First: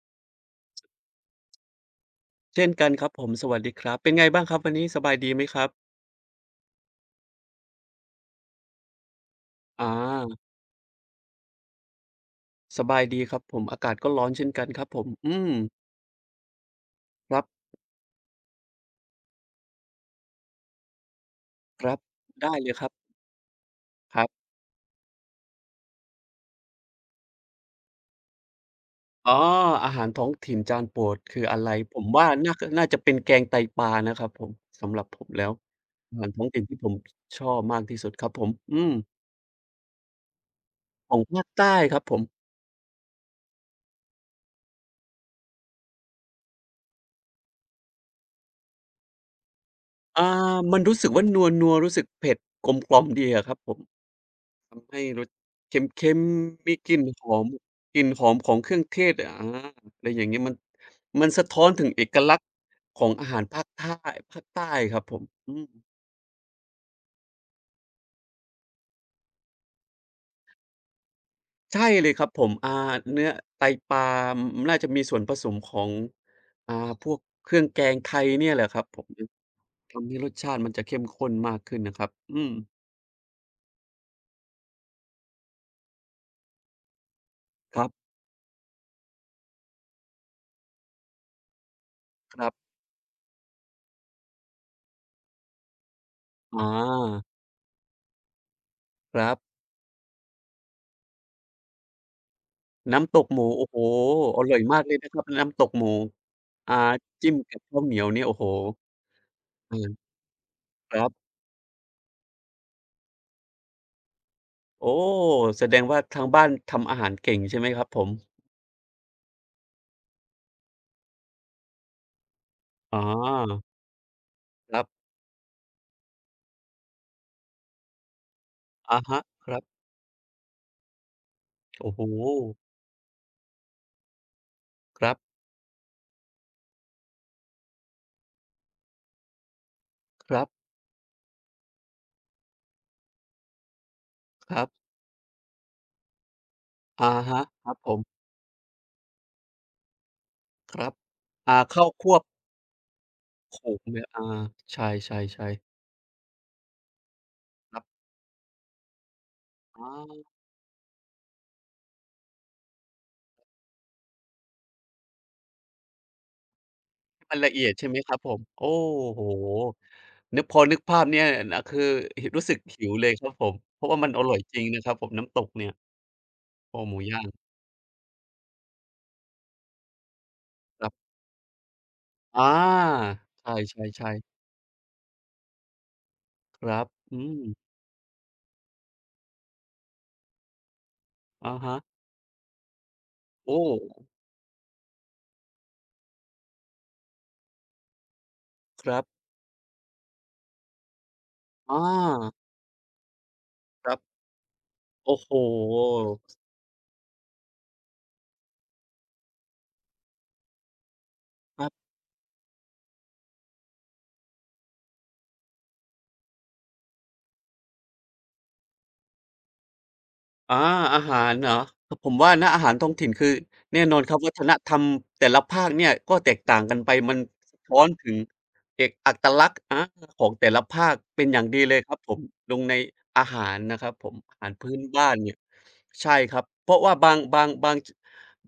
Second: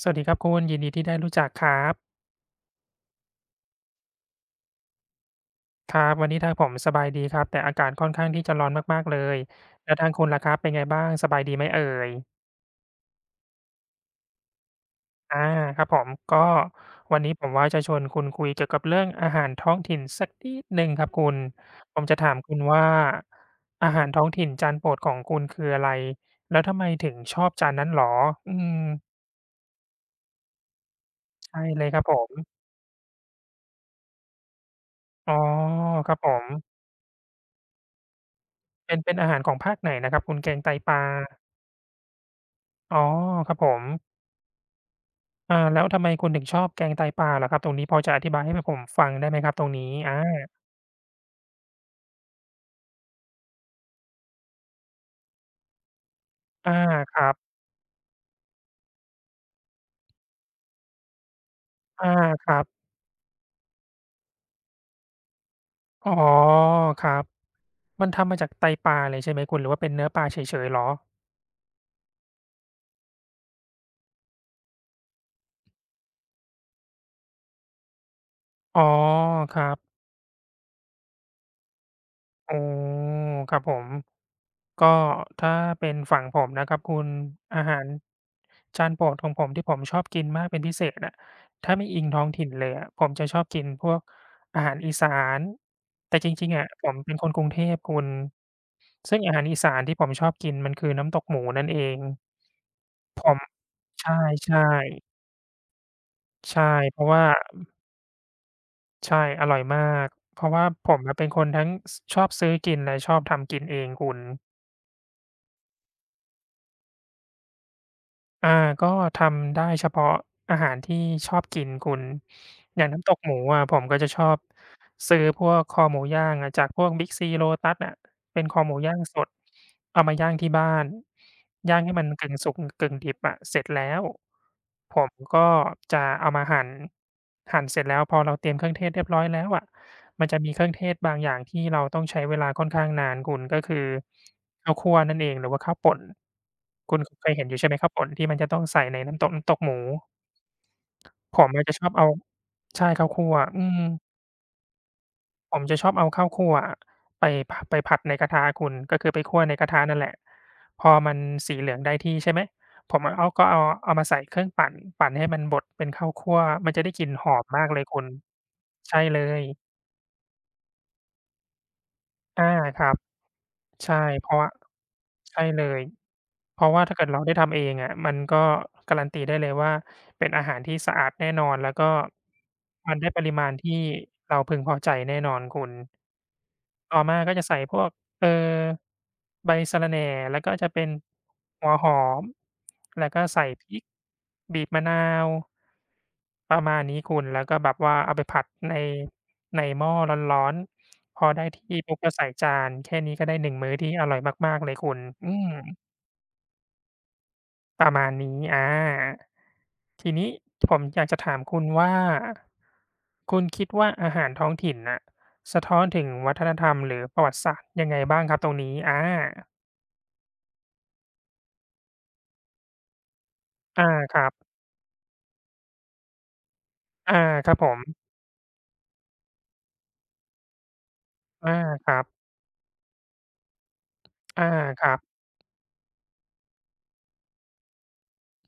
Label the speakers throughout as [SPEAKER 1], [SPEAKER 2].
[SPEAKER 1] สวัสดีครับคุณยินดีที่ได้รู้จักครับ
[SPEAKER 2] เช่นกันครับผมสวัสดีครับเป็นไงบ้างครับวันนี้สบายดีไหมครับ
[SPEAKER 1] ครับวันนี้ทางผมสบายดีครับแต่อากาศค่อนข้างที่จะร้อนมากๆเลย
[SPEAKER 2] อ
[SPEAKER 1] แล้วทางคุณ
[SPEAKER 2] า
[SPEAKER 1] ล่ะครับเป็นไงบ้างสบายดีไหมเอ่ย
[SPEAKER 2] สบายดีครับผมอากาศก็ร้อนเช่นกันครับผม
[SPEAKER 1] อาครับผมก็วันนี้ผมว่า
[SPEAKER 2] ค
[SPEAKER 1] จะชวนคุณคุยเกี่ยวกับเรื่องอาหารท้องถิ่นสักนิดหนึ่งครับคุณ
[SPEAKER 2] รั
[SPEAKER 1] ผ
[SPEAKER 2] บ
[SPEAKER 1] มจะถาม
[SPEAKER 2] ๆได้
[SPEAKER 1] คุณ
[SPEAKER 2] เลยค
[SPEAKER 1] ว่า
[SPEAKER 2] รับ
[SPEAKER 1] อาหาร
[SPEAKER 2] ค
[SPEAKER 1] ท้
[SPEAKER 2] รั
[SPEAKER 1] อง
[SPEAKER 2] บ
[SPEAKER 1] ถิ่นจานโปรดของคุณคืออะไรแล้วทำไมถึงชอบจานนั้นเหรออืม
[SPEAKER 2] อ๋ออาหารท้องถิ่นจานโปรดคืออะ
[SPEAKER 1] ใช่
[SPEAKER 2] ไร
[SPEAKER 1] เลย
[SPEAKER 2] ผ
[SPEAKER 1] ครับ
[SPEAKER 2] ม
[SPEAKER 1] ผ
[SPEAKER 2] ว่า
[SPEAKER 1] ม
[SPEAKER 2] น่าจะเป็นแกงไตปลานะครับผมสำหรับผม
[SPEAKER 1] อ๋อ
[SPEAKER 2] แล้ว
[SPEAKER 1] ค
[SPEAKER 2] อา
[SPEAKER 1] รับ
[SPEAKER 2] หา
[SPEAKER 1] ผ
[SPEAKER 2] รท้อ
[SPEAKER 1] ม
[SPEAKER 2] งถิ่นที่ผมชอบมากที่สุดครับผม
[SPEAKER 1] เป็นอาหารของภาคไหนนะครับคุณแกงไตปลา
[SPEAKER 2] ของภาคใต้ครับผม
[SPEAKER 1] อ๋อครับผม อาแล้วทำไมคุณถึงชอบแกงไตปลาเหรอครับตรงนี้พอจะอธิบายให้แบบผมฟังได้ไหมครับตรงนี้
[SPEAKER 2] อา
[SPEAKER 1] อา
[SPEAKER 2] มันรู้สึกว่านัวๆรู้สึกเผ็ดกลมกล่อมดีอะครับผม ทำให้รสเค็มๆมี
[SPEAKER 1] อา
[SPEAKER 2] กลิ่น
[SPEAKER 1] ค
[SPEAKER 2] ห
[SPEAKER 1] รับ
[SPEAKER 2] อมกลิ่นหอมของเครื่องเทศอะไรอย่างเงี้ยมันสะท้อนถึงเอ
[SPEAKER 1] อา
[SPEAKER 2] กลักษ
[SPEAKER 1] ค
[SPEAKER 2] ณ์
[SPEAKER 1] รับ
[SPEAKER 2] ของอาหารภาคใต้ภาคใต้ครับผมอืม
[SPEAKER 1] อ๋อครับมันทำมาจากไตปลาเลยใช่ไหมคุณหรือว่าเป็นเนื้อปลาเฉยๆเหรอ
[SPEAKER 2] ใช่เลยครับผมเนื้อไตปลามน่าจะมีส่วนผสมของอ่าพวกเครื่องแกงไทยเนี่ยแหละค
[SPEAKER 1] อ๋
[SPEAKER 2] รั
[SPEAKER 1] อ
[SPEAKER 2] บผม
[SPEAKER 1] ครับ
[SPEAKER 2] ทำให้รสชาติมันจะเข้มข้นมากขึ้นนะครับอืม
[SPEAKER 1] อ๋อครับผม ก็ถ้าเป็นฝั่งผมนะครับคุณอาหา
[SPEAKER 2] ครั
[SPEAKER 1] ร
[SPEAKER 2] บ
[SPEAKER 1] จานโปรดของผมที่ผมชอบกินมากเป็นพิเศษอะถ้าไม่อิงท้อง
[SPEAKER 2] ค
[SPEAKER 1] ถิ่
[SPEAKER 2] รั
[SPEAKER 1] นเล
[SPEAKER 2] บ
[SPEAKER 1] ยอะผมจะชอบกินพวกอาหารอีสานแต่จริงๆ
[SPEAKER 2] อ
[SPEAKER 1] อะผมเป็น
[SPEAKER 2] า
[SPEAKER 1] คนกรุงเทพคุณ
[SPEAKER 2] ค
[SPEAKER 1] ซึ่ง
[SPEAKER 2] รั
[SPEAKER 1] อาหารอี
[SPEAKER 2] บ
[SPEAKER 1] สานที่ผมชอบกินมันคือน้ำตกหมูนั่นเอง
[SPEAKER 2] น้ำตกหมูโอ้โฮ
[SPEAKER 1] ใช
[SPEAKER 2] อร่อย
[SPEAKER 1] ่
[SPEAKER 2] มากเลยนะค
[SPEAKER 1] ๆ
[SPEAKER 2] รับน้ำตกหมู
[SPEAKER 1] ใช่
[SPEAKER 2] อ่า
[SPEAKER 1] เพราะว่า
[SPEAKER 2] จิ้มกับข้าวเหนียวเนี่ยโอ้โฮ
[SPEAKER 1] ใช่อร่อย
[SPEAKER 2] อืม
[SPEAKER 1] มากเพราะว่าผ
[SPEAKER 2] ค
[SPEAKER 1] ม
[SPEAKER 2] รับ
[SPEAKER 1] อะเป็นคนทั้งสชอบซื้อกินและชอบทำกินเองคุณ
[SPEAKER 2] โอ้แสดงว่าทางบ้านทำอาหารเก่งใช่ไหมครับผม
[SPEAKER 1] อาก็ทำได้เฉพาะอาหารที่ชอบกินคุณอย่าง
[SPEAKER 2] อ๋อ
[SPEAKER 1] น้ำตกหมูอะผมก็จะชอบ
[SPEAKER 2] ครับ
[SPEAKER 1] ซื้อพวกคอหมูย่างอะจากพวก Big C Lotus อะเป็นคอหมูย่า
[SPEAKER 2] อะ
[SPEAKER 1] งส
[SPEAKER 2] ฮะ
[SPEAKER 1] ด
[SPEAKER 2] ครับ
[SPEAKER 1] เอามาย่างที่บ้านย่าง
[SPEAKER 2] โอ้
[SPEAKER 1] ให้
[SPEAKER 2] โฮ
[SPEAKER 1] มันกึ่งสุกกึ่งดิบอะเสร็จแล้วผ
[SPEAKER 2] ค
[SPEAKER 1] ม
[SPEAKER 2] รับ
[SPEAKER 1] ก็จะเอามาหั่นหั่นเสร็จแล้วพอเราเตรียมเครื่องเทศเรียบร้อยแล้วอะ มัน
[SPEAKER 2] ค
[SPEAKER 1] จะ
[SPEAKER 2] รั
[SPEAKER 1] มีเครื่
[SPEAKER 2] บ
[SPEAKER 1] องเทศบางอย่างที่เราต้องใช้เวลาค่อนข้างนานคุณก็คือ
[SPEAKER 2] ครับ
[SPEAKER 1] ข้าวคั่วนั่นเองหรือว่าข้าวป่นคุณ
[SPEAKER 2] อะ
[SPEAKER 1] เคย
[SPEAKER 2] ฮะ
[SPEAKER 1] เห็นอยู่
[SPEAKER 2] ค
[SPEAKER 1] ใช่
[SPEAKER 2] รั
[SPEAKER 1] ไหม
[SPEAKER 2] บผ
[SPEAKER 1] ข้าว
[SPEAKER 2] ม
[SPEAKER 1] ป่นที่มันจะต้องใส่ในน้ำตกหมู
[SPEAKER 2] ครับ
[SPEAKER 1] ผม
[SPEAKER 2] อ่า
[SPEAKER 1] อะจะช
[SPEAKER 2] ข้าว
[SPEAKER 1] อบเอา
[SPEAKER 2] คั่ว
[SPEAKER 1] ใช่ข้าวคั่ว
[SPEAKER 2] โข
[SPEAKER 1] อืม
[SPEAKER 2] มเนี่ยใช่
[SPEAKER 1] ผ
[SPEAKER 2] ๆๆ
[SPEAKER 1] มจะชอบเอาข้าวคั่วอะไปพ
[SPEAKER 2] ค
[SPEAKER 1] ไป
[SPEAKER 2] รั
[SPEAKER 1] ผัด
[SPEAKER 2] บ
[SPEAKER 1] ในกระทะคุณก็คือไปคั่วในกระทะนั่นแหละ
[SPEAKER 2] อา
[SPEAKER 1] พอมันสีเหลืองได้ที่ใช่ไหมผมอะเอามาใส่เครื่องปั่นปั่นให้มันบดเป็นข้าวคั่วมันจะได้กลิ่นห
[SPEAKER 2] มั
[SPEAKER 1] อ
[SPEAKER 2] น
[SPEAKER 1] ม
[SPEAKER 2] ละเอี
[SPEAKER 1] มา
[SPEAKER 2] ย
[SPEAKER 1] ก
[SPEAKER 2] ด
[SPEAKER 1] เลย
[SPEAKER 2] ใช่ไหม
[SPEAKER 1] คุณ
[SPEAKER 2] ครับผม โอ้
[SPEAKER 1] ใช่
[SPEAKER 2] โฮ
[SPEAKER 1] เลย
[SPEAKER 2] นึกพอนึกภาพเนี่ยนคือรู้
[SPEAKER 1] อา
[SPEAKER 2] สึก
[SPEAKER 1] ค
[SPEAKER 2] หิ
[SPEAKER 1] รั
[SPEAKER 2] ว
[SPEAKER 1] บ
[SPEAKER 2] เลยครับผม เพราะ
[SPEAKER 1] ใช่
[SPEAKER 2] ว่ามันอ
[SPEAKER 1] เพ
[SPEAKER 2] ร่อย
[SPEAKER 1] ราะว่า
[SPEAKER 2] จริงนะครับผมน้ำต
[SPEAKER 1] ใช่
[SPEAKER 2] ก
[SPEAKER 1] เล
[SPEAKER 2] เนี่ย
[SPEAKER 1] ยเพราะ
[SPEAKER 2] คอ
[SPEAKER 1] ว่า
[SPEAKER 2] ห
[SPEAKER 1] ถ้า
[SPEAKER 2] มู
[SPEAKER 1] เกิด
[SPEAKER 2] ย่า
[SPEAKER 1] เรา
[SPEAKER 2] ง
[SPEAKER 1] ได้ทำเองอะมันก็การันตีได้เลยว่าเป็นอาหารที่
[SPEAKER 2] ครั
[SPEAKER 1] สะอา
[SPEAKER 2] บ
[SPEAKER 1] ดแน่นอนแล้วก็
[SPEAKER 2] อ
[SPEAKER 1] มันได้
[SPEAKER 2] า
[SPEAKER 1] ปริ
[SPEAKER 2] ใ
[SPEAKER 1] มาณที่
[SPEAKER 2] ช่ๆ
[SPEAKER 1] เรา
[SPEAKER 2] ๆ
[SPEAKER 1] พึงพอใจแน่นอนคุณ
[SPEAKER 2] ครับ
[SPEAKER 1] ต่อ
[SPEAKER 2] อื
[SPEAKER 1] มาก็
[SPEAKER 2] ม
[SPEAKER 1] จะใส่พวกเอ่อใบสะระแหน่แล้วก็จะเป็น
[SPEAKER 2] อะ
[SPEAKER 1] หัว
[SPEAKER 2] ฮะ
[SPEAKER 1] หอมแล้วก็ใส่
[SPEAKER 2] โอ้
[SPEAKER 1] พริกบีบมะนาวประมาณนี้คุณแล้วก็แบบว่าเอาไปผัดใน
[SPEAKER 2] ครับ
[SPEAKER 1] ในหม้อร้อนๆพอได้ที่
[SPEAKER 2] อา
[SPEAKER 1] ปุ๊บก็ใส่จานแค่นี้ก็ได้หนึ่งมื้อ
[SPEAKER 2] ค
[SPEAKER 1] ที่
[SPEAKER 2] รั
[SPEAKER 1] อร่อ
[SPEAKER 2] บ
[SPEAKER 1] ยมากๆเลยคุณ
[SPEAKER 2] โอ้โฮ
[SPEAKER 1] อืม
[SPEAKER 2] ค
[SPEAKER 1] ประมาณนี้อาทีนี้ผมอยากจะถามคุณ
[SPEAKER 2] รับ
[SPEAKER 1] ว่า คุณคิดว่าอาหารท้องถิ่นน่ะสะท้อนถึงวัฒนธรรมหรือประวัติศาสตร์ยังไงบ้างครับตรงนี้อา
[SPEAKER 2] อาอาหารเหรอผมว่านะอาหารท้องถิ่นคือแน่
[SPEAKER 1] อา
[SPEAKER 2] นอนค
[SPEAKER 1] ค
[SPEAKER 2] รับ
[SPEAKER 1] รั
[SPEAKER 2] วัฒน
[SPEAKER 1] บ
[SPEAKER 2] ธรรมแต่ละภาคเนี่ยก็แตกต่างกันไปมั
[SPEAKER 1] อา
[SPEAKER 2] น
[SPEAKER 1] ครับ
[SPEAKER 2] สะ
[SPEAKER 1] ผ
[SPEAKER 2] ท้
[SPEAKER 1] ม
[SPEAKER 2] อนถึงเอกอัตลักษณ์ของแต่ละภาคเป็นอย่าง
[SPEAKER 1] อา
[SPEAKER 2] ดีเลย
[SPEAKER 1] ค
[SPEAKER 2] ครับ
[SPEAKER 1] รับ
[SPEAKER 2] ผมลงในอาหารนะครับผมอา
[SPEAKER 1] อา
[SPEAKER 2] หารพื้น
[SPEAKER 1] ครับ
[SPEAKER 2] บ้านเนี่ยใช่ครับเพราะว่า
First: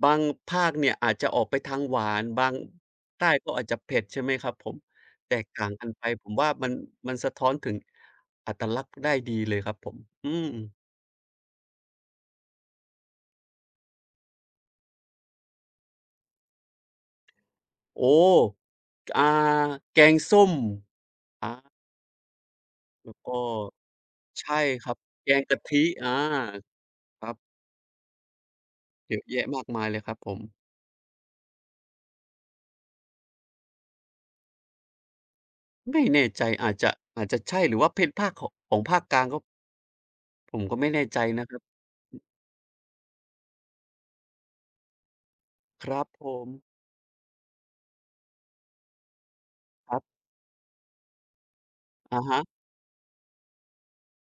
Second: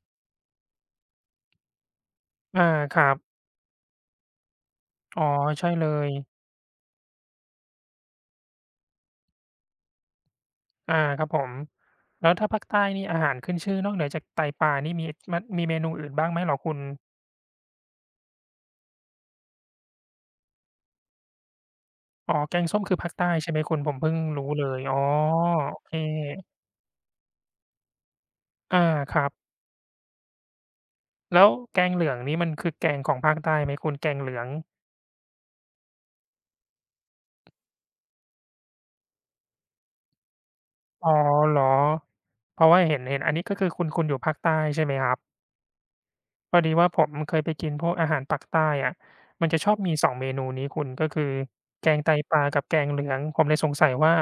[SPEAKER 2] บางภาคเนี่ยอาจจะออกไปทางหวานบาง
[SPEAKER 1] อาครับ
[SPEAKER 2] ใต้ก็อาจจะเผ็ดใช่ไหมครับผม
[SPEAKER 1] อ๋อ
[SPEAKER 2] แตกต่า
[SPEAKER 1] ใช่
[SPEAKER 2] งกั
[SPEAKER 1] เล
[SPEAKER 2] นไป
[SPEAKER 1] ย
[SPEAKER 2] ผมว่ามันมันสะท้อนถึงอัตลักษณ์ได้ดีเลยครับผมอืม
[SPEAKER 1] อาครับผมแล้วถ้าภาคใต้นี่อาหารขึ้นชื่อนอกเหนือจากไตปลานี่มีมมีเมนูอื่นบ้างไหมเหรอคุณ
[SPEAKER 2] โอ้อ่าแกงส้มอา
[SPEAKER 1] อ๋อแกงส้มคือภา
[SPEAKER 2] แล้
[SPEAKER 1] ค
[SPEAKER 2] ว
[SPEAKER 1] ใต้
[SPEAKER 2] ก็
[SPEAKER 1] ใช่ไหมคุณผมเพิ่งรู้
[SPEAKER 2] ใช่
[SPEAKER 1] เลย
[SPEAKER 2] ครั
[SPEAKER 1] อ๋
[SPEAKER 2] บ
[SPEAKER 1] อ
[SPEAKER 2] แกงกะ
[SPEAKER 1] โอ
[SPEAKER 2] ทิ
[SPEAKER 1] เค
[SPEAKER 2] ครับ
[SPEAKER 1] อาค
[SPEAKER 2] เยอะ
[SPEAKER 1] รั
[SPEAKER 2] แยะ
[SPEAKER 1] บ
[SPEAKER 2] มากมายเลยครับผม
[SPEAKER 1] แล้วแกงเหลืองนี่มันคือแกงของภาคใต้ไหมคุณแกงเหลือง
[SPEAKER 2] ไม่แน่ใจอาจจะใช่หรือว่าเป็นภาคขของภาคกลางก็ผมก็ไม่แน่
[SPEAKER 1] อ๋อ
[SPEAKER 2] ใจนะค
[SPEAKER 1] เหร
[SPEAKER 2] รับ
[SPEAKER 1] อเพราะว่าเห็นอันนี้ก็คือคุณอยู่ภาคใต้ใช่ไหมครับ
[SPEAKER 2] ครับผม
[SPEAKER 1] พอดีว่าผมเคยไปกินพวกอาหารปากใต้อะมันจะชอบ
[SPEAKER 2] ค
[SPEAKER 1] มี
[SPEAKER 2] รับ
[SPEAKER 1] 2เมนูนี้คุณก็คือแกงไต
[SPEAKER 2] อะ
[SPEAKER 1] ป
[SPEAKER 2] ฮะ
[SPEAKER 1] ลากับแกงเหลืองผมเลยสงสัยว่า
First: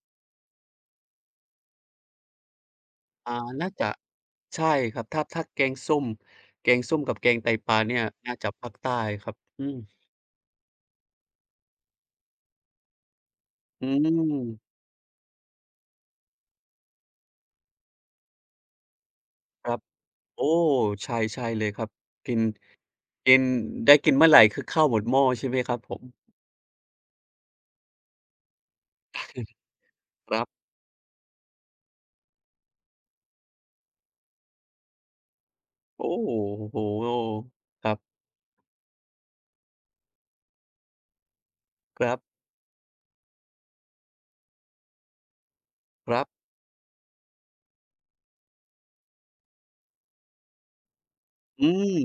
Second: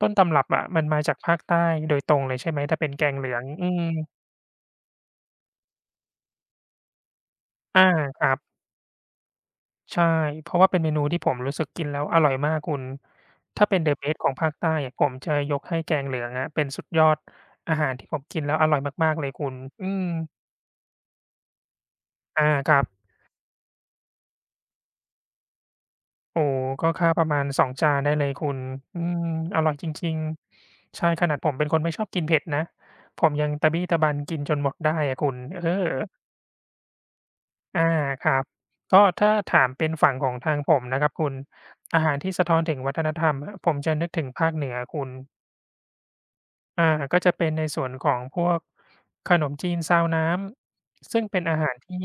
[SPEAKER 1] ต้นตำรับอะมันมาจากภาคใต้โดยตรงเลยใช่ไหมถ้าเป็นแกงเหลื
[SPEAKER 2] อ่า
[SPEAKER 1] องอื
[SPEAKER 2] น่า
[SPEAKER 1] ม
[SPEAKER 2] จะใช่ครับ ถ้าแกงส้มแกงส้มกับแกงไตปลา
[SPEAKER 1] อา
[SPEAKER 2] เนี่ย
[SPEAKER 1] ครั
[SPEAKER 2] น่า
[SPEAKER 1] บ
[SPEAKER 2] จะภาคใต้ครับ อืม
[SPEAKER 1] ใช่ เพราะว่าเป็นเมนูที่ผมรู้สึกกินแล้วอร่อยมากคุณ ถ้าเป็น
[SPEAKER 2] อื
[SPEAKER 1] the best ของ
[SPEAKER 2] ม
[SPEAKER 1] ภาคใต้อะผมจะยกให้แกงเหลืองอะเป็นสุดยอดอาหารที่ผมกินแล้วอร่อยมากๆเลยคุณ
[SPEAKER 2] ครับ
[SPEAKER 1] อืม
[SPEAKER 2] โอ้ใช่ใช่เลยครับกิน
[SPEAKER 1] อาครับ
[SPEAKER 2] กินได้กินเมื่อไหรคือข้าวหมดหม้อใช่ไหมครับผม
[SPEAKER 1] โอ้โฮก็ข้าวประมาณ2จานได้เลยคุณอืมอร่อยจริง
[SPEAKER 2] ครับ
[SPEAKER 1] ๆ ใช่ขนาดผมเป็นคนไม่ชอบกินเผ็ดนะ ผมยังตะบี้ตะบันกินจนหมดได้อะคุณเออ
[SPEAKER 2] โอ้โฮค
[SPEAKER 1] อา
[SPEAKER 2] รับ
[SPEAKER 1] ครับ ก็ถ้าถามเป็นฝั่งของทางผมนะครับคุณ
[SPEAKER 2] ค
[SPEAKER 1] อาหาร
[SPEAKER 2] ร
[SPEAKER 1] ที่สะท้อนถึงวัฒนธรรมอะผมจะนึกถึงภาคเหนือคุณ
[SPEAKER 2] ับๆ
[SPEAKER 1] อาก็จะเป็นในส่วนของพวกขนมจีนซาวน้ำซึ่งเป็นอา
[SPEAKER 2] อื
[SPEAKER 1] หารที่
[SPEAKER 2] ม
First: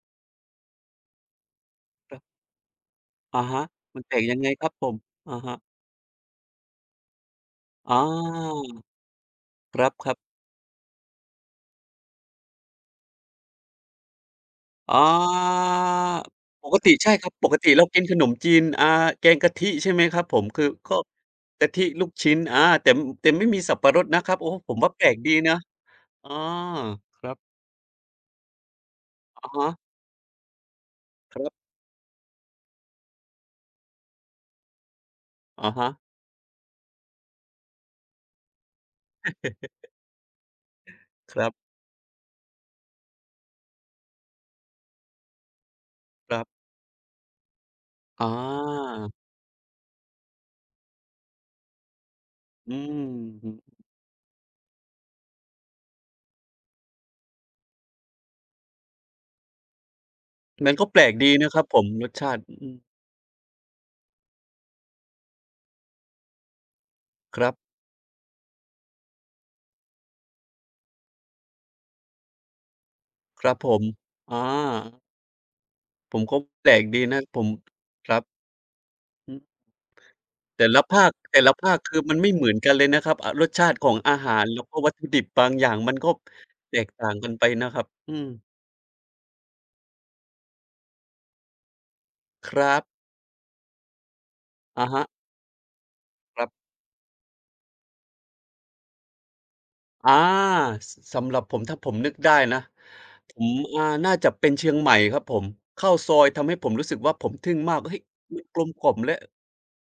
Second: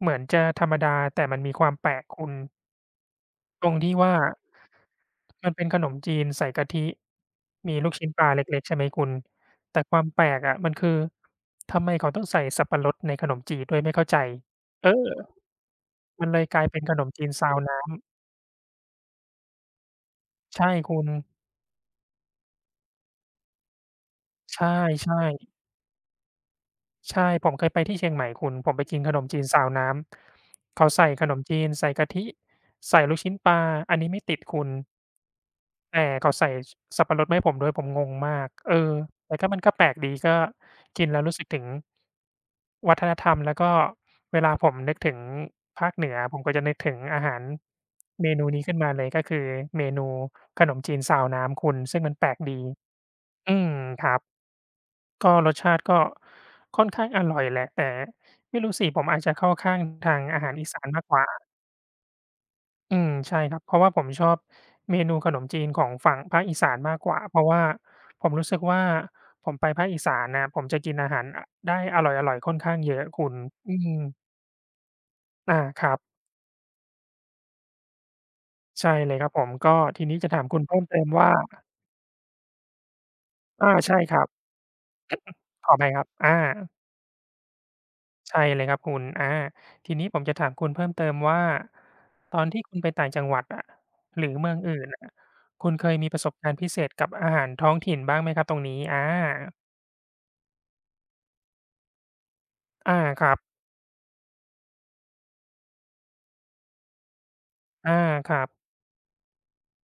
[SPEAKER 1] เหมือนจะธรรมดาแต่มันมีความแปลก
[SPEAKER 2] ครั
[SPEAKER 1] คุณ
[SPEAKER 2] บอะฮะ
[SPEAKER 1] ตรงที่
[SPEAKER 2] มันแต
[SPEAKER 1] ว่า
[SPEAKER 2] กยังไงครับผมอะ
[SPEAKER 1] มัน
[SPEAKER 2] ฮะ
[SPEAKER 1] เป็นขนมจีนใส่กะทิมีลู
[SPEAKER 2] อ
[SPEAKER 1] กชิ้นปลาเล็ก
[SPEAKER 2] า
[SPEAKER 1] ๆใช่ไหมคุณแต่ควา
[SPEAKER 2] ค
[SPEAKER 1] ม
[SPEAKER 2] รับ
[SPEAKER 1] แปลกอะมันคือทำไมเขาต้องใส่สับปะรดในขนมจีนด้วยไม่เข้าใจเอ
[SPEAKER 2] ๆ
[SPEAKER 1] อมันเลยกลา
[SPEAKER 2] ป
[SPEAKER 1] ย
[SPEAKER 2] ก
[SPEAKER 1] เป็นข
[SPEAKER 2] ติ
[SPEAKER 1] นม
[SPEAKER 2] ใช่ค
[SPEAKER 1] จี
[SPEAKER 2] รั
[SPEAKER 1] น
[SPEAKER 2] บป
[SPEAKER 1] ซา
[SPEAKER 2] ก
[SPEAKER 1] ว
[SPEAKER 2] ติ
[SPEAKER 1] น้
[SPEAKER 2] เรากินขนมจีนแกงกะทิใช่ไหมครับผม
[SPEAKER 1] ำ
[SPEAKER 2] คือ
[SPEAKER 1] ใช่
[SPEAKER 2] ก็
[SPEAKER 1] คุณ
[SPEAKER 2] กะทิลูกชิ้นแต่แต่ไม่มีสับปะรดนะครับโอ้
[SPEAKER 1] ใช่
[SPEAKER 2] ผมว่าแปลกดีนะ
[SPEAKER 1] ๆ
[SPEAKER 2] อาค
[SPEAKER 1] ใช่
[SPEAKER 2] รับ
[SPEAKER 1] ผมเคยไปที่เชียงใหม่คุณผมไปกินขนมจีน
[SPEAKER 2] อะ
[SPEAKER 1] ซา
[SPEAKER 2] ฮะ
[SPEAKER 1] วน้ำเขาใส่ขน
[SPEAKER 2] ค
[SPEAKER 1] ม
[SPEAKER 2] รั
[SPEAKER 1] จี
[SPEAKER 2] บ
[SPEAKER 1] นใส่กะทิใส่ลูกชิ้นปลาอันนี้ไม่ติดคุณ
[SPEAKER 2] อะฮะ
[SPEAKER 1] แต่เขาใส่สสับปะรดมาให้ผมด้วยผมงงมากเออแต่ก็มันก็แปลกดีก็กินแล้ว
[SPEAKER 2] ค
[SPEAKER 1] รู้สึ
[SPEAKER 2] รั
[SPEAKER 1] กถึง
[SPEAKER 2] บ
[SPEAKER 1] วัฒนธรรมแล้วก็เวลาผมนึกถึงภาคเหนือ
[SPEAKER 2] ค
[SPEAKER 1] ผ
[SPEAKER 2] รั
[SPEAKER 1] มก็จะ
[SPEAKER 2] บ
[SPEAKER 1] นึกถึงอาหาร
[SPEAKER 2] อ
[SPEAKER 1] เมนูนี้ขึ้นมาเลยก็
[SPEAKER 2] า
[SPEAKER 1] คือเมนูขนมจีนซาวน้ำคุณซึ่งมันแปลกดี
[SPEAKER 2] อืมอื
[SPEAKER 1] อืม
[SPEAKER 2] อ
[SPEAKER 1] ครับ ก็รสชาติก็ค่อนข้างอร่อยแหละแต่ไม่รู้สิผมอาจจะเข้าข้างทางอาหารอี
[SPEAKER 2] มัน
[SPEAKER 1] สา
[SPEAKER 2] ก็
[SPEAKER 1] น
[SPEAKER 2] แปล
[SPEAKER 1] มาก
[SPEAKER 2] ก
[SPEAKER 1] ก
[SPEAKER 2] ดี
[SPEAKER 1] ว่า
[SPEAKER 2] นะครับผมรสชาติอืม
[SPEAKER 1] อืมใช่ครับเพราะว่าผมชอบเมนูขนมจีนของฝั่งภาคอีสานมากกว่าเพ
[SPEAKER 2] ค
[SPEAKER 1] ราะ
[SPEAKER 2] รับ
[SPEAKER 1] ว่าผมรู้สึกว่าผมไปภาคอีสานน่ะผมจะกินอาหารอได้อร่อยๆค่อนข้างเยอะคุณ
[SPEAKER 2] ครับผ
[SPEAKER 1] อื
[SPEAKER 2] ม
[SPEAKER 1] ม
[SPEAKER 2] อา
[SPEAKER 1] ครับ
[SPEAKER 2] ผมก็แปลกดีนะผมครับ
[SPEAKER 1] ใช่เลยครั
[SPEAKER 2] อื
[SPEAKER 1] บ
[SPEAKER 2] อ
[SPEAKER 1] ผมก็ทีนี้จะถามคุณ
[SPEAKER 2] แต่
[SPEAKER 1] เพิ่
[SPEAKER 2] ละ
[SPEAKER 1] มเติ
[SPEAKER 2] ภา
[SPEAKER 1] ม
[SPEAKER 2] ค
[SPEAKER 1] ว่า
[SPEAKER 2] แต่ละภาคคือมันไม่เหมือนกันเลยนะครับอรสชาติของ
[SPEAKER 1] ใช่ค
[SPEAKER 2] อา
[SPEAKER 1] รับ
[SPEAKER 2] หารแล้วก็วัตถุดิบบางอ
[SPEAKER 1] ข
[SPEAKER 2] ย่า
[SPEAKER 1] อ
[SPEAKER 2] ง
[SPEAKER 1] อภั
[SPEAKER 2] มั
[SPEAKER 1] ย
[SPEAKER 2] น
[SPEAKER 1] ครับ
[SPEAKER 2] ก็แตกต่างกันไปนะครับอืม
[SPEAKER 1] ใช่เลยครับคุณทีนี้ผมจะถามคุณเพิ่มเติมว่าตอน
[SPEAKER 2] ค
[SPEAKER 1] ที่
[SPEAKER 2] รั
[SPEAKER 1] คุณ
[SPEAKER 2] บ
[SPEAKER 1] ไปต่างจังหวัดอะหรือเมืองอื่
[SPEAKER 2] อะ
[SPEAKER 1] น
[SPEAKER 2] ฮะ
[SPEAKER 1] อะคุณเคยมีประสบ
[SPEAKER 2] ครั
[SPEAKER 1] การณ์พิ
[SPEAKER 2] บ
[SPEAKER 1] เศษกับอาหารท้องถิ่นบ้างไหมครับตรงนี้
[SPEAKER 2] อาสสำหรับผมถ้าผมนึกได้นะ
[SPEAKER 1] อาค
[SPEAKER 2] ผ
[SPEAKER 1] รับ
[SPEAKER 2] มน่าจะเป็นเชียงใหม่ครับผมข้าวซอยทำให้ผมรู้สึกว่าผมทึ่งมาก
[SPEAKER 1] อา
[SPEAKER 2] เฮ้ย
[SPEAKER 1] ค
[SPEAKER 2] มัน
[SPEAKER 1] รับ
[SPEAKER 2] กลมกล่อมและ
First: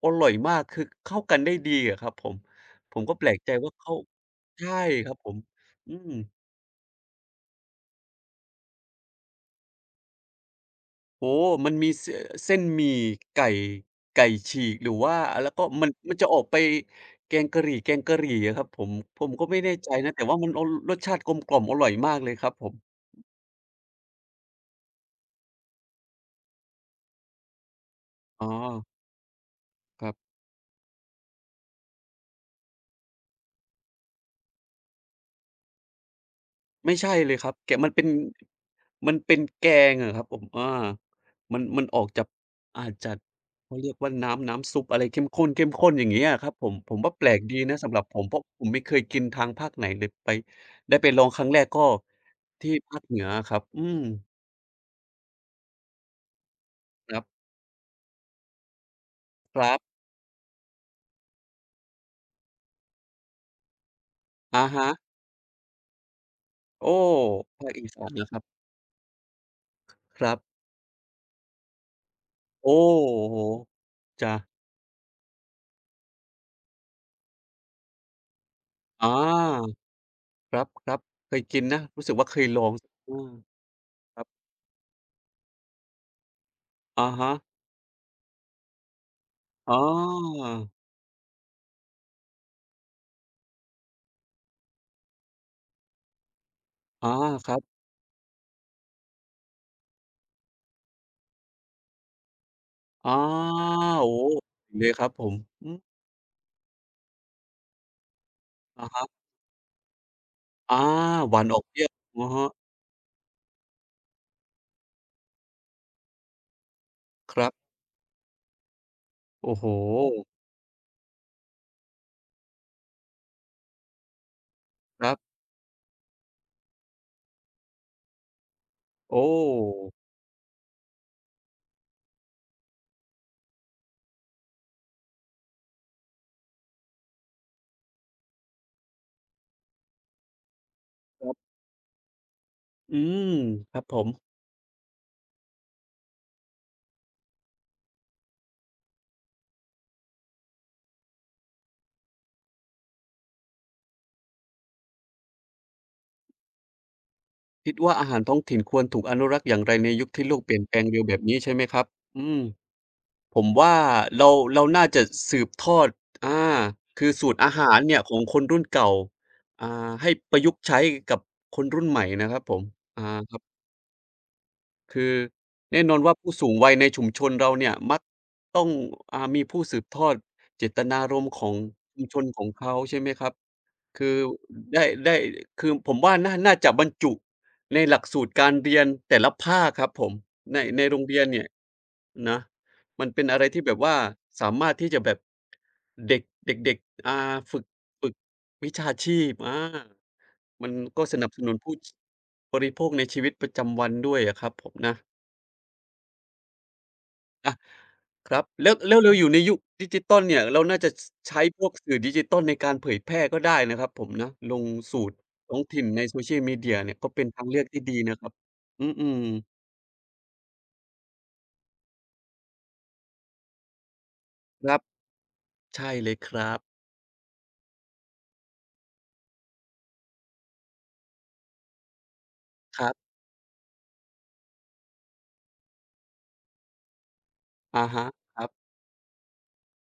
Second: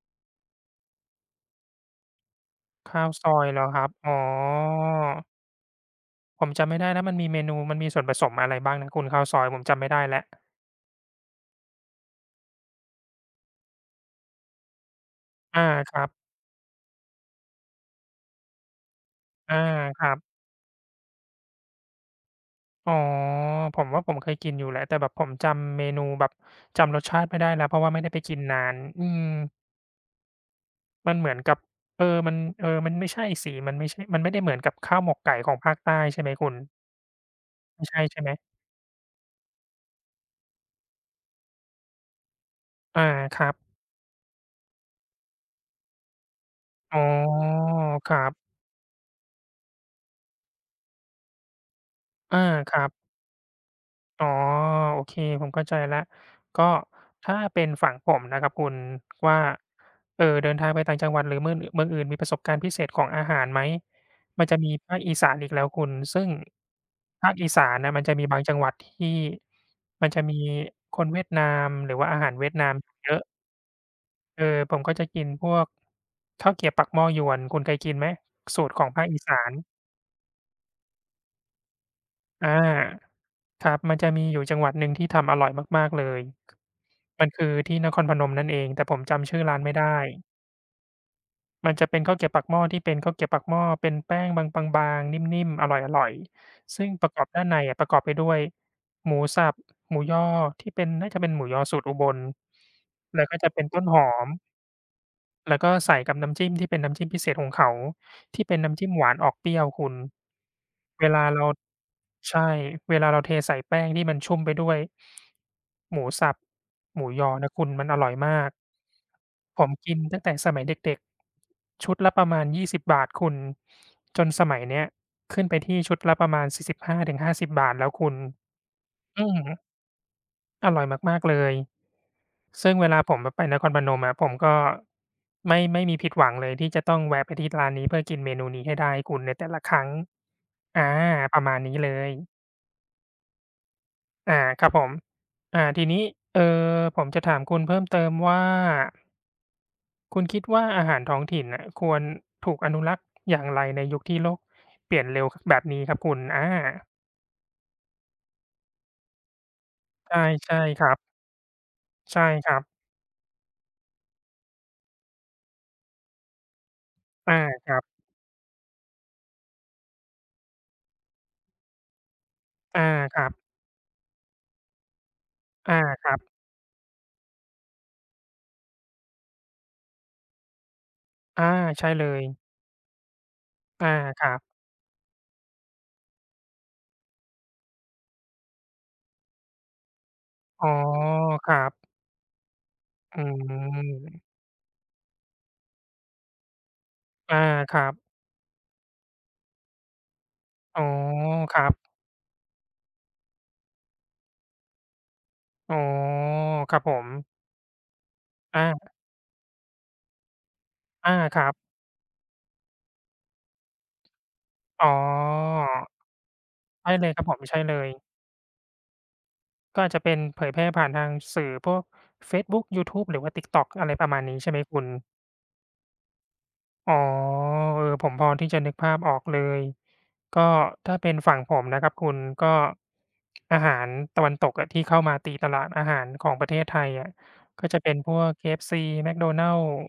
[SPEAKER 2] อร่อยมากคือเข้ากันได้ดีอะครับผมผม
[SPEAKER 1] ข้าว
[SPEAKER 2] ก็แป
[SPEAKER 1] ซ
[SPEAKER 2] ล
[SPEAKER 1] อ
[SPEAKER 2] ก
[SPEAKER 1] ย
[SPEAKER 2] ใจ
[SPEAKER 1] เหรอ
[SPEAKER 2] ว่า
[SPEAKER 1] ครับ
[SPEAKER 2] เข้า
[SPEAKER 1] อ๋
[SPEAKER 2] ใช่
[SPEAKER 1] อ
[SPEAKER 2] ครับผมอืม
[SPEAKER 1] ผมจำไม่ได้แล้วมันมีเมนูมันมีส่วนผสมอะไรบ้างนะคุณข้าวซอยผมจำไม่ได้แล้ว
[SPEAKER 2] โอ้โฮมันมีเส้นหมี่ไก่ไก่ฉีกหรือว่าแล้ว
[SPEAKER 1] อา
[SPEAKER 2] ก็มัน
[SPEAKER 1] ครั
[SPEAKER 2] มัน
[SPEAKER 1] บ
[SPEAKER 2] จะออกไปแกงกะหรี่อะครับผมผมก็
[SPEAKER 1] อา
[SPEAKER 2] ไม่แน่ใจ
[SPEAKER 1] ครั
[SPEAKER 2] นะแต่
[SPEAKER 1] บ
[SPEAKER 2] ว่ามันอรสชาติกลมกล่อมอร่อยมากเลยครับผม
[SPEAKER 1] อ๋อผมว่าผมเคยกินอยู่แหละแต่แบบผมจำเมนูแบบจำรสชาติไม่ได้แล้วเพราะว่าไม่ได้ไปกิน
[SPEAKER 2] อ๋อ
[SPEAKER 1] นานอืม
[SPEAKER 2] ครับ
[SPEAKER 1] มันเหมือนกับเออมันเออมันไม่ใช่สิมันไม่ใช่มันไม่ได้เหมือนกับข้าวหมกไก่ของภาคใต้ใช่ไหมคุณ
[SPEAKER 2] ไม่ใช่เลยครับแกะ
[SPEAKER 1] ไม่
[SPEAKER 2] มัน
[SPEAKER 1] ใช่
[SPEAKER 2] เป็น
[SPEAKER 1] ใช่ไหม
[SPEAKER 2] มันเป็นแกงครับผมมันมันออกจากอาจ
[SPEAKER 1] อา
[SPEAKER 2] จะ
[SPEAKER 1] ครับ
[SPEAKER 2] เขาเรียกว่าน้ำน้ำซุปอะไรเข้มข้นเข้มข้นอย่างเงี้ยอะครับผมผ
[SPEAKER 1] อ๋
[SPEAKER 2] มว่าแปลก
[SPEAKER 1] อ
[SPEAKER 2] ดีนะสำหรับ
[SPEAKER 1] ค
[SPEAKER 2] ผ
[SPEAKER 1] รั
[SPEAKER 2] มเพราะ
[SPEAKER 1] บ
[SPEAKER 2] ผมไม่เคยกินทางภาคไหนเลยไปได้ไปลองครั้งแรกก็
[SPEAKER 1] อา
[SPEAKER 2] ที่
[SPEAKER 1] ครั
[SPEAKER 2] ภาค
[SPEAKER 1] บ
[SPEAKER 2] เหนืออะครับอืม
[SPEAKER 1] อ๋อโอเคผมเข้าใจแล้วก็
[SPEAKER 2] ครั
[SPEAKER 1] ถ้า
[SPEAKER 2] บ
[SPEAKER 1] เป็นฝั่งผมนะครับคุณว่า
[SPEAKER 2] ครับ
[SPEAKER 1] เดินทางไปต่างจังหวัดหรือเมืองอื่นมีประสบการณ์พิเศษของอาหารไหมมันจะ
[SPEAKER 2] อะ
[SPEAKER 1] มี
[SPEAKER 2] ฮะ
[SPEAKER 1] ภาคอีสานอีกแล้วคุณซึ่ง
[SPEAKER 2] โอ้
[SPEAKER 1] ภาคอีสา
[SPEAKER 2] ภาค
[SPEAKER 1] น
[SPEAKER 2] อี
[SPEAKER 1] น่ะมั
[SPEAKER 2] สา
[SPEAKER 1] น
[SPEAKER 2] น
[SPEAKER 1] จะมี
[SPEAKER 2] นะครั
[SPEAKER 1] บา
[SPEAKER 2] บ
[SPEAKER 1] งจังหวัดที่มัน
[SPEAKER 2] ค
[SPEAKER 1] จะ
[SPEAKER 2] รั
[SPEAKER 1] มี
[SPEAKER 2] บ
[SPEAKER 1] คนเวียดนามหรือว่าอาหารเวียดนาม
[SPEAKER 2] โอ้
[SPEAKER 1] เยอะ
[SPEAKER 2] โฮจ้ะ
[SPEAKER 1] เออผมก็จะกินพวกข้าวเกรี๊ยวปากหม้อยวนคุณเคยกินไหมสูตรของภา
[SPEAKER 2] อ
[SPEAKER 1] คอีสาน
[SPEAKER 2] าครับๆเคยกินนะรู้สึกว่าเคย
[SPEAKER 1] อ
[SPEAKER 2] ลองอื
[SPEAKER 1] า
[SPEAKER 2] ม
[SPEAKER 1] ครับมันจะ
[SPEAKER 2] ครั
[SPEAKER 1] มี
[SPEAKER 2] บ
[SPEAKER 1] อยู่จังหวัดหนึ่งที่ทำอร่อยมากๆเลย
[SPEAKER 2] อะ
[SPEAKER 1] มัน
[SPEAKER 2] ฮะ
[SPEAKER 1] คือที่นครพนมนั่นเองแต่ผมจำชื่อร้านไม่
[SPEAKER 2] อ๋อ
[SPEAKER 1] ได้มันจะเป็นข้าวเกรี๊ยวปากหม้อที่เป็นข้าวเกรี๊ยวปากหม้อเป็นแป้งบางๆนิ่มๆอร่อยๆซึ่งป
[SPEAKER 2] อ๋อ
[SPEAKER 1] ระกอบด้า
[SPEAKER 2] ค
[SPEAKER 1] น
[SPEAKER 2] รั
[SPEAKER 1] ในอะ
[SPEAKER 2] บ
[SPEAKER 1] ประกอบไปด้วยหมูสับหมูยอที่เป็นน่าจะเป็นหมูยอสูตรอุบล
[SPEAKER 2] อ๋อ
[SPEAKER 1] แล้วก็จะเป็นต้นหอ
[SPEAKER 2] โอ้โฮ
[SPEAKER 1] ม
[SPEAKER 2] เลยครับผม
[SPEAKER 1] แล้ว
[SPEAKER 2] อื
[SPEAKER 1] ก็
[SPEAKER 2] ม
[SPEAKER 1] ใส่กับน้ำจิ้มที่เป็นน้ำจิ้มพิเศษของเขาที่เป็นน้ำ
[SPEAKER 2] อะ
[SPEAKER 1] จิ้มห
[SPEAKER 2] ฮะ
[SPEAKER 1] วานออกเปรี้ยวคุณ
[SPEAKER 2] อา
[SPEAKER 1] เวลา
[SPEAKER 2] หวาน
[SPEAKER 1] เรา
[SPEAKER 2] ออกเปรี้ยวอะฮะ
[SPEAKER 1] ใช่เวลาเราเทใส่แป้งที่มันชุ่มไปด้วยหมูสับหมูยอ
[SPEAKER 2] ครั
[SPEAKER 1] นะ
[SPEAKER 2] บ
[SPEAKER 1] คุณมันอร่อยมาก
[SPEAKER 2] โอ้
[SPEAKER 1] ผ
[SPEAKER 2] โฮ
[SPEAKER 1] มกินตั้งแต่สมัยเด็กๆชุดละประมาณ20บบาทคุณจนสมัยเนี้ย
[SPEAKER 2] ครับ
[SPEAKER 1] ขึ้นไปที่ชุดละประมาณ45-50บห้าถึงห้าสิบบาทแล้วคุณอื
[SPEAKER 2] โอ้
[SPEAKER 1] มอร่อยมากๆเลย ซึ่งเวลาผมไปนครพนมอะผมก็ไม่มีผิดหวังเลยที่จะต้องแวะไปที่ร้านนี้เพื่อกินเมนูนี้ให้ได้คุณในแต่ละครั้งอา
[SPEAKER 2] ครั
[SPEAKER 1] ประ
[SPEAKER 2] บ
[SPEAKER 1] มาณนี้เลย
[SPEAKER 2] อืมครับผม
[SPEAKER 1] อาครับผมทีนี้เอ่อผมจะถามคุณเพิ่มเติมว่าคุณคิดว่าอาหารท้องถิ่นน่ะควรถูกอนุรักษ์อย่างไรในยุคที่โลกเปลี่ยนเร็วคแบบนี้ครับคุณ
[SPEAKER 2] คิดว่าอาหารท้องถิ่นควรถูกอนุรักษ์อย่างไรในยุค
[SPEAKER 1] ใช่
[SPEAKER 2] ที่โลกเป
[SPEAKER 1] ใช่
[SPEAKER 2] ลี่ยนแปล
[SPEAKER 1] ค
[SPEAKER 2] ง
[SPEAKER 1] รั
[SPEAKER 2] เร็วแบ
[SPEAKER 1] บ
[SPEAKER 2] บนี้ใช่ไหมครับ
[SPEAKER 1] ใช่
[SPEAKER 2] อืม
[SPEAKER 1] ครับ
[SPEAKER 2] ผมว่าเราเราน่าจะสืบทอดอาคือสู
[SPEAKER 1] อา
[SPEAKER 2] ตรอา
[SPEAKER 1] ค
[SPEAKER 2] หา
[SPEAKER 1] รั
[SPEAKER 2] ร
[SPEAKER 1] บ
[SPEAKER 2] เนี่ยของคนรุ่นเก่า อ่าให้ประยุกต์ใช้กับคนรุ่นใหม่นะครับผม
[SPEAKER 1] อา
[SPEAKER 2] อา
[SPEAKER 1] ครั
[SPEAKER 2] ค
[SPEAKER 1] บ
[SPEAKER 2] รับ คือ
[SPEAKER 1] อา
[SPEAKER 2] แน่นอน
[SPEAKER 1] ครั
[SPEAKER 2] ว่าผู้
[SPEAKER 1] บ
[SPEAKER 2] สูงวัยในชุมชนเราเนี่ยมักต้องมีผู้สืบทอดเจตนารมณ์ข
[SPEAKER 1] อา
[SPEAKER 2] อง
[SPEAKER 1] ใช่
[SPEAKER 2] ชุม
[SPEAKER 1] เล
[SPEAKER 2] ช
[SPEAKER 1] ย
[SPEAKER 2] นของเขาใช่ไหมครับ
[SPEAKER 1] อา
[SPEAKER 2] คือ
[SPEAKER 1] ครับ
[SPEAKER 2] ได้คือผมว่าน่าจะบรรจุในหลักสูตรการเรียนแต่ละภาคครับผมใน
[SPEAKER 1] อ๋อ
[SPEAKER 2] ในโรงเรียนเนี่ย
[SPEAKER 1] ครับ
[SPEAKER 2] นะมัน
[SPEAKER 1] อื
[SPEAKER 2] เป็นอะไรที่แบบว่า
[SPEAKER 1] ม
[SPEAKER 2] สามารถที่จะแบบเด็กเด็กๆ
[SPEAKER 1] อา
[SPEAKER 2] ฝึก
[SPEAKER 1] ครับ
[SPEAKER 2] ฝึกวิชาชีพอามัน
[SPEAKER 1] อ๋อ
[SPEAKER 2] ก็สนับสนุ
[SPEAKER 1] ค
[SPEAKER 2] น
[SPEAKER 1] รับ
[SPEAKER 2] ผู้ชบริโภคในชีวิตประจำวันด้วยอะครับผมนะ
[SPEAKER 1] อ๋อครับผม
[SPEAKER 2] อะครับแล้ว
[SPEAKER 1] อา
[SPEAKER 2] แล้วเราอยู่ในยุคดิจิทัลเนี่ยเราน่าจะช
[SPEAKER 1] ค
[SPEAKER 2] ใช้
[SPEAKER 1] รับ
[SPEAKER 2] พวกสื่อดิจิทัลในการเผยแพร่ก็ได้นะครับผมนะลง
[SPEAKER 1] อ๋อ
[SPEAKER 2] สูตรท้องถิ่นใน Social Media
[SPEAKER 1] ใช่
[SPEAKER 2] เนี่ย
[SPEAKER 1] เล
[SPEAKER 2] ก็
[SPEAKER 1] ยครั
[SPEAKER 2] เป็
[SPEAKER 1] บ
[SPEAKER 2] น
[SPEAKER 1] ผม
[SPEAKER 2] ทางเลื
[SPEAKER 1] ใช่
[SPEAKER 2] อก
[SPEAKER 1] เล
[SPEAKER 2] ที่
[SPEAKER 1] ย
[SPEAKER 2] ดีนะครับอืมๆ
[SPEAKER 1] ก็อาจจะเป็นเผยแพร่ผ่านทางสื่อพวกเฟซบุ๊กยูทูบหรือว่า TikTok อะไรประมาณนี้ใช่ไหม
[SPEAKER 2] ครับ
[SPEAKER 1] คุณ
[SPEAKER 2] ใช่เลยครับ
[SPEAKER 1] อ๋อเออผมพอที่จะนึกภาพออกเลยก็ถ้าเป็นฝั่งผมนะครับคุณก็
[SPEAKER 2] ครับ
[SPEAKER 1] อาหารตะวันตกอะที่เข้ามาตีตลาดอาหารของประเทศไทยอะก็จะ
[SPEAKER 2] อะ
[SPEAKER 1] เป็น
[SPEAKER 2] ฮะ
[SPEAKER 1] พวก
[SPEAKER 2] ค
[SPEAKER 1] KFC McDonald's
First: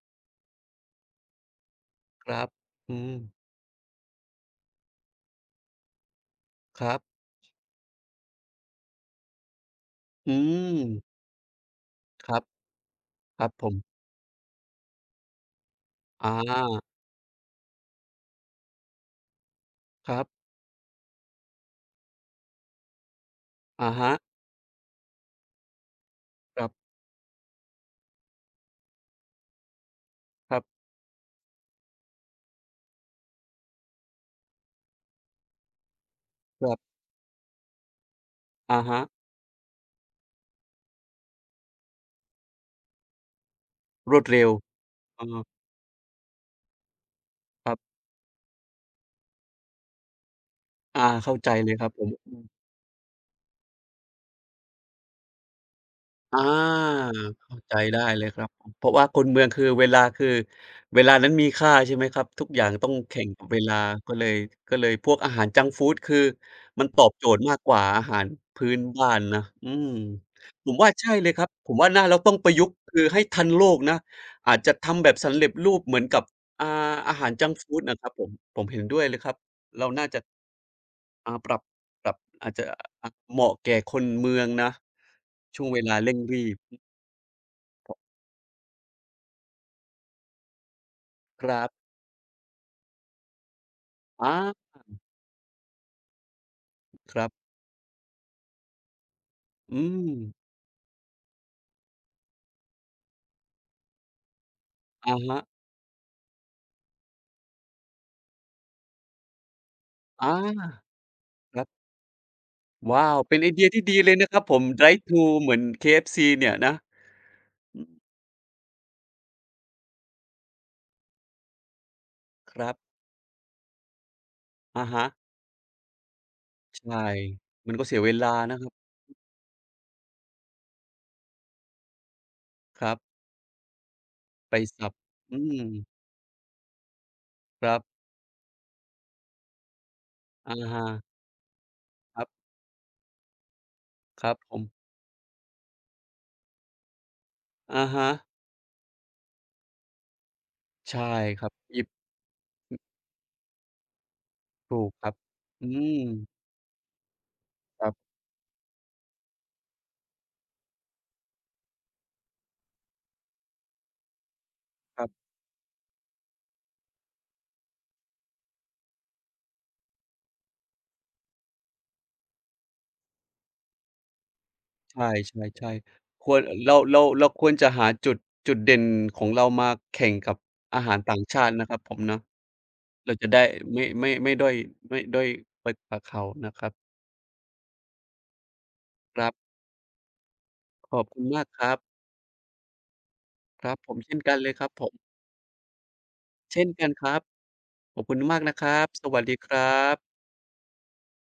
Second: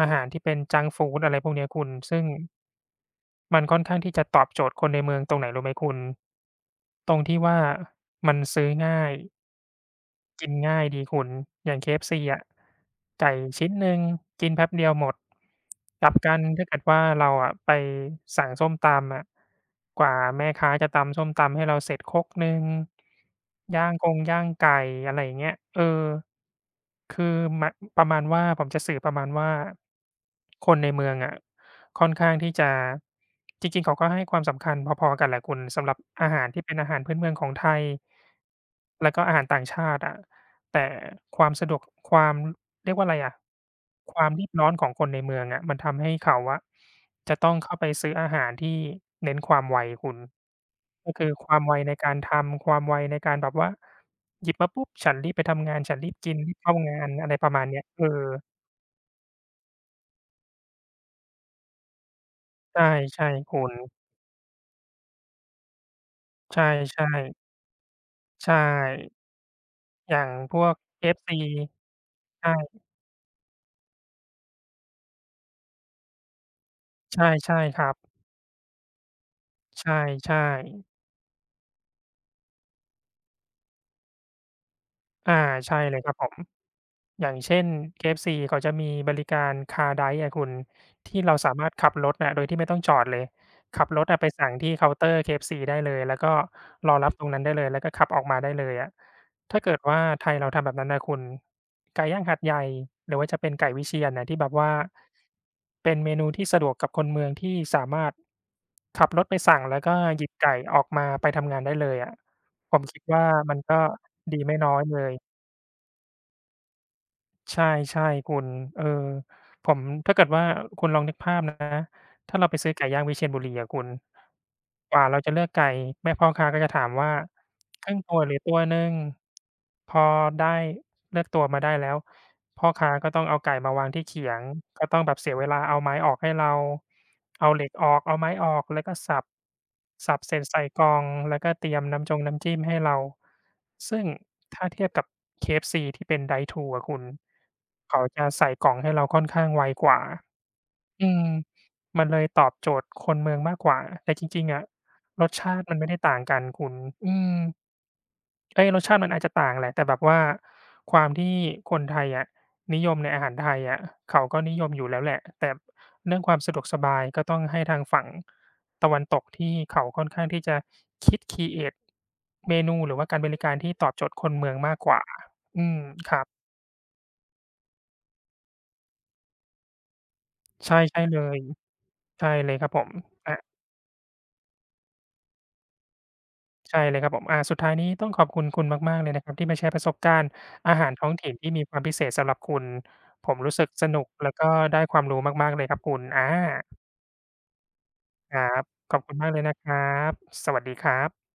[SPEAKER 1] อาหารที่เป็นจังก์ฟูดอะไรพวกเนี้ยคุณซึ่ง
[SPEAKER 2] รับๆอืม
[SPEAKER 1] มันค่อนข้างที่จะตอบโจทย์คนในเมืองตรงไหนรู้ไหมคุณ
[SPEAKER 2] ครับ
[SPEAKER 1] ตรงที่ว่ามันซื้อง่าย
[SPEAKER 2] อื
[SPEAKER 1] กินง่ายดี
[SPEAKER 2] ม
[SPEAKER 1] คุณอย่าง KFC
[SPEAKER 2] ครับ
[SPEAKER 1] อะไก่
[SPEAKER 2] ครับผ
[SPEAKER 1] ชิ้นห
[SPEAKER 2] ม
[SPEAKER 1] นึ่งกินแป๊บเดียวหมดกลับ
[SPEAKER 2] อา
[SPEAKER 1] กันถ้าเกิดว่าเราอะไปสั่งส้มตำอะก
[SPEAKER 2] ค
[SPEAKER 1] ว่า
[SPEAKER 2] รับ
[SPEAKER 1] แม่ค้าจะตำส้มตำให้เราเสร็จครกหนึ่งย่า
[SPEAKER 2] อะ
[SPEAKER 1] งก
[SPEAKER 2] ฮะ
[SPEAKER 1] งย่างไก่อะไรอย่างเงี้ยเออ
[SPEAKER 2] คร
[SPEAKER 1] คือมะประมาณว่าผมจะสื่อประมาณว่า
[SPEAKER 2] ับ
[SPEAKER 1] คน
[SPEAKER 2] ๆๆ
[SPEAKER 1] ในเมืองอะค่อนข้างที่จะจริงๆเขาก็ให้ความสำคัญพอๆกันแหละคุณสำหรับอาหารที่เป็นอาหารพื้นเมืองของไทย
[SPEAKER 2] อะฮะ
[SPEAKER 1] แล้วก็อาหารต่างชาติอะแต่ความสะดวกความ เรียกว่าอะไรอะ
[SPEAKER 2] ร
[SPEAKER 1] ค
[SPEAKER 2] วด
[SPEAKER 1] วาม
[SPEAKER 2] เร็
[SPEAKER 1] รี
[SPEAKER 2] ว
[SPEAKER 1] บร้อนของคนใน
[SPEAKER 2] เอ
[SPEAKER 1] เมื
[SPEAKER 2] อ
[SPEAKER 1] องอะมันทำให้เขาอะจะต้อง
[SPEAKER 2] ครั
[SPEAKER 1] เข้าไป
[SPEAKER 2] บ
[SPEAKER 1] ซื้ออาหารที่เน้นความไวคุณ
[SPEAKER 2] อา
[SPEAKER 1] ก็คือ
[SPEAKER 2] เข้า
[SPEAKER 1] ค
[SPEAKER 2] ใจ
[SPEAKER 1] วาม
[SPEAKER 2] เล
[SPEAKER 1] ไว
[SPEAKER 2] ยครับ
[SPEAKER 1] ใน
[SPEAKER 2] ผม
[SPEAKER 1] การทำความไวในการแบบว่าหยิบมาปุ๊บฉันรีบไปทำงานฉันรีบกิน
[SPEAKER 2] อ
[SPEAKER 1] รีบเข้างา
[SPEAKER 2] า
[SPEAKER 1] นอะไรประ
[SPEAKER 2] เข้า
[SPEAKER 1] มาณ
[SPEAKER 2] ใจ
[SPEAKER 1] เนี้ย
[SPEAKER 2] ได้
[SPEAKER 1] เออ
[SPEAKER 2] เลยครับผมเพราะว่าคนเมืองคือเวลาคือเวลานั้นมีค่าใช่ไหมครับทุกอย่าง
[SPEAKER 1] ใช่
[SPEAKER 2] ต้องแข่
[SPEAKER 1] ใช่
[SPEAKER 2] งกับเว
[SPEAKER 1] คุณ
[SPEAKER 2] ลาก็เลยก็เลยพวกอาหารจังก์ฟูดคือ
[SPEAKER 1] ใช
[SPEAKER 2] มันตอบโจ
[SPEAKER 1] ่
[SPEAKER 2] ทย์มากกว่าอาหาร
[SPEAKER 1] ๆใช่
[SPEAKER 2] พื้นบ้านนะอืม
[SPEAKER 1] อย่างพ
[SPEAKER 2] ผ
[SPEAKER 1] วก
[SPEAKER 2] มว่าใช่เลย
[SPEAKER 1] KFC
[SPEAKER 2] ครับผมว่าน่าเราต้องประยุกต์
[SPEAKER 1] ใช่
[SPEAKER 2] คือให้ทันโลกนะอาจจะทำแบบสำเร็จรูปเหมือนกับอ่าอา
[SPEAKER 1] ใช่
[SPEAKER 2] หารจัง
[SPEAKER 1] ใช่
[SPEAKER 2] ก์ฟู
[SPEAKER 1] ค
[SPEAKER 2] ด
[SPEAKER 1] รับ
[SPEAKER 2] นะครับผมผมเห็นด้วยเลยครับเรา
[SPEAKER 1] ใช
[SPEAKER 2] น่าจะ
[SPEAKER 1] ่ๆ
[SPEAKER 2] อ่าปรับอาจจะอะเหมาะแก่คนเมืองนะ
[SPEAKER 1] อา
[SPEAKER 2] ช่วง
[SPEAKER 1] ใช่
[SPEAKER 2] เวลา
[SPEAKER 1] เลยครั
[SPEAKER 2] เร่
[SPEAKER 1] บ
[SPEAKER 2] ง
[SPEAKER 1] ผม
[SPEAKER 2] รีบ
[SPEAKER 1] อย่างเช่น k ซีเขาจะมีบริการ Car Drive อะคุณที่เรา
[SPEAKER 2] ค
[SPEAKER 1] สา
[SPEAKER 2] รั
[SPEAKER 1] มา
[SPEAKER 2] บ
[SPEAKER 1] รถขับรถน่ะโดยที่ไม่ต้องจอดเลยขับรถอะ
[SPEAKER 2] อ
[SPEAKER 1] ไปสั่งที่
[SPEAKER 2] า
[SPEAKER 1] เคาน์เตอร์ KFC ได้เลยแล้วก็รอรับ
[SPEAKER 2] ค
[SPEAKER 1] ตร
[SPEAKER 2] รั
[SPEAKER 1] งนั้น
[SPEAKER 2] บ
[SPEAKER 1] ได้เลยแล้วก็ขับออกมาได้เลยอะถ้าเกิด
[SPEAKER 2] อื
[SPEAKER 1] ว่าไทย
[SPEAKER 2] ม
[SPEAKER 1] เราทำแบบนั้นน่ะคุณไก่ย่างหัดใหญ่หรือว่าจะเป็นไก่วิเชียรน่ะที่แบบว่า
[SPEAKER 2] อะฮะ
[SPEAKER 1] เป็นเมนูที่สะดวกกับคนเมืองที่สามารถขับรถไปสั่งแล้วก็ห
[SPEAKER 2] อ
[SPEAKER 1] ยิบไก่
[SPEAKER 2] า
[SPEAKER 1] ออกมาไปทำ
[SPEAKER 2] ค
[SPEAKER 1] งาน
[SPEAKER 2] รั
[SPEAKER 1] ได้
[SPEAKER 2] บ
[SPEAKER 1] เลยอะผมคิด
[SPEAKER 2] ว้าว
[SPEAKER 1] ว่า
[SPEAKER 2] เป็นไอ
[SPEAKER 1] มัน
[SPEAKER 2] เดีย
[SPEAKER 1] ก็
[SPEAKER 2] ที่ดีเลยนะค
[SPEAKER 1] ดี
[SPEAKER 2] รับผ
[SPEAKER 1] ไม่
[SPEAKER 2] ม
[SPEAKER 1] น้อย
[SPEAKER 2] drive
[SPEAKER 1] เลย
[SPEAKER 2] t h เหมือนเคเอฟซีเนี่ยนะ
[SPEAKER 1] ใช่ๆคุณเออผมถ้าเกิดว่าคุณลองนึกภาพนะถ้าเรา
[SPEAKER 2] ค
[SPEAKER 1] ไป
[SPEAKER 2] รั
[SPEAKER 1] ซื้อ
[SPEAKER 2] บ
[SPEAKER 1] ไก่ย่างวิเชียรบุรีอะคุณ
[SPEAKER 2] อะ
[SPEAKER 1] ก
[SPEAKER 2] ฮะ
[SPEAKER 1] ว่าเราจะเลือกไก่แม่พ่อค้าก็จะถาม
[SPEAKER 2] ใช่
[SPEAKER 1] ว่า
[SPEAKER 2] มันก็
[SPEAKER 1] ครึ่
[SPEAKER 2] เสี
[SPEAKER 1] ง
[SPEAKER 2] ยเว
[SPEAKER 1] ตัว
[SPEAKER 2] ลา
[SPEAKER 1] หรือตั
[SPEAKER 2] นะ
[SPEAKER 1] ว
[SPEAKER 2] ครั
[SPEAKER 1] ห
[SPEAKER 2] บ
[SPEAKER 1] นึ่งพอได้เลือกตัวมาได้แล้ว พ่อ
[SPEAKER 2] ค
[SPEAKER 1] ค้า
[SPEAKER 2] รับ
[SPEAKER 1] ก็ต้องเอาไก่มาวางที่เขียง
[SPEAKER 2] ไป
[SPEAKER 1] ก็
[SPEAKER 2] สับ
[SPEAKER 1] ต้องแบบเสีย
[SPEAKER 2] อื
[SPEAKER 1] เวลา
[SPEAKER 2] ม
[SPEAKER 1] เอาไม้ออกให้เราเอาเห
[SPEAKER 2] ค
[SPEAKER 1] ล็ก
[SPEAKER 2] รั
[SPEAKER 1] ออก
[SPEAKER 2] บ
[SPEAKER 1] เอาไม้ออก แล้วก็สับ สับเสร็จ
[SPEAKER 2] อะ
[SPEAKER 1] ใส่กล่อง
[SPEAKER 2] ฮะ
[SPEAKER 1] แล้วก็เตรียมน้ำจ
[SPEAKER 2] ค
[SPEAKER 1] ง
[SPEAKER 2] รั
[SPEAKER 1] น้ำ
[SPEAKER 2] บ
[SPEAKER 1] จิ้มให้เรา ซึ่ง
[SPEAKER 2] ครับผม
[SPEAKER 1] ถ้าเทียบกับ KFC ที่เป็น drive thru อะคุณ
[SPEAKER 2] อะ
[SPEAKER 1] เขา
[SPEAKER 2] ฮะ
[SPEAKER 1] จะใส่กล่องให้เราค่อนข้างไวกว่า
[SPEAKER 2] ใช่
[SPEAKER 1] อืม
[SPEAKER 2] ครับหยิบ
[SPEAKER 1] มันเลยตอบโจ
[SPEAKER 2] อ
[SPEAKER 1] ทย์คนเมืองมากกว่าแต่จริงๆอะ
[SPEAKER 2] ถูกครับ
[SPEAKER 1] รสชาติ
[SPEAKER 2] อื
[SPEAKER 1] มันไม่ได้
[SPEAKER 2] ม
[SPEAKER 1] ต่างกันคุณอืม
[SPEAKER 2] ครับ
[SPEAKER 1] เอ๊ยรสชาติมันอาจจะต่างแหละแต่แบบว่าความที่คนไทยอะนิยมในอาหารไทยอะเขาก็นิยมอยู่
[SPEAKER 2] ค
[SPEAKER 1] แล้ว
[SPEAKER 2] รั
[SPEAKER 1] แหละ
[SPEAKER 2] บ
[SPEAKER 1] แต่เรื่องความสะดวกสบายก็ต้องให้ทางฝั่งตะวันตกที่เขาค่อนข้างที่จะคิดครีเอตเมนูหรือว่าการบริการที่ตอบโจทย์คนเมืองมากก
[SPEAKER 2] ใ
[SPEAKER 1] ว่าอื
[SPEAKER 2] ช่
[SPEAKER 1] ม
[SPEAKER 2] ๆ
[SPEAKER 1] ค
[SPEAKER 2] ๆ
[SPEAKER 1] รั
[SPEAKER 2] ค
[SPEAKER 1] บ
[SPEAKER 2] วรเราควรจะหาจุดจุดเด่นของเรามาแข่งกับ
[SPEAKER 1] ใช่
[SPEAKER 2] อาหาร
[SPEAKER 1] ใช่
[SPEAKER 2] ต่า
[SPEAKER 1] เล
[SPEAKER 2] ง
[SPEAKER 1] ย
[SPEAKER 2] ชาตินะครับผมเนาะ
[SPEAKER 1] ใช่เลยครับผม
[SPEAKER 2] เราจะ
[SPEAKER 1] อา
[SPEAKER 2] ได้ไม่ด้อยไม่ด้อยไปกว่าเขานะครับ
[SPEAKER 1] ใช่เลยครับผมสุดท้ายนี้ต้องขอบคุณคุณมากๆเลย
[SPEAKER 2] ค
[SPEAKER 1] นะค
[SPEAKER 2] รั
[SPEAKER 1] รับที่
[SPEAKER 2] บ
[SPEAKER 1] มาแชร์ประสบการณ์อาหา
[SPEAKER 2] ข
[SPEAKER 1] ร
[SPEAKER 2] อบ
[SPEAKER 1] ท้อง
[SPEAKER 2] คุณ
[SPEAKER 1] ถิ่น
[SPEAKER 2] มาก
[SPEAKER 1] ที่
[SPEAKER 2] ค
[SPEAKER 1] มี
[SPEAKER 2] รั
[SPEAKER 1] ค
[SPEAKER 2] บ
[SPEAKER 1] วามพิเศษสำหรับคุณ ผมรู้
[SPEAKER 2] ค
[SPEAKER 1] สึก
[SPEAKER 2] รับ
[SPEAKER 1] ส
[SPEAKER 2] ผม
[SPEAKER 1] นุก
[SPEAKER 2] เช่น
[SPEAKER 1] แล้
[SPEAKER 2] กั
[SPEAKER 1] ว
[SPEAKER 2] น
[SPEAKER 1] ก็
[SPEAKER 2] เลยครับ
[SPEAKER 1] ได้
[SPEAKER 2] ผม
[SPEAKER 1] ความรู้มากๆเลยครับคุณอา
[SPEAKER 2] เช่นกันครับขอบคุณ
[SPEAKER 1] ค
[SPEAKER 2] มาก
[SPEAKER 1] รั
[SPEAKER 2] นะค
[SPEAKER 1] บ
[SPEAKER 2] รับ
[SPEAKER 1] ขอบ
[SPEAKER 2] ส
[SPEAKER 1] คุณ
[SPEAKER 2] วัส
[SPEAKER 1] มาก
[SPEAKER 2] ดี
[SPEAKER 1] เลย
[SPEAKER 2] ค
[SPEAKER 1] นะค
[SPEAKER 2] รั
[SPEAKER 1] รั
[SPEAKER 2] บ
[SPEAKER 1] บ สวัสดีครับ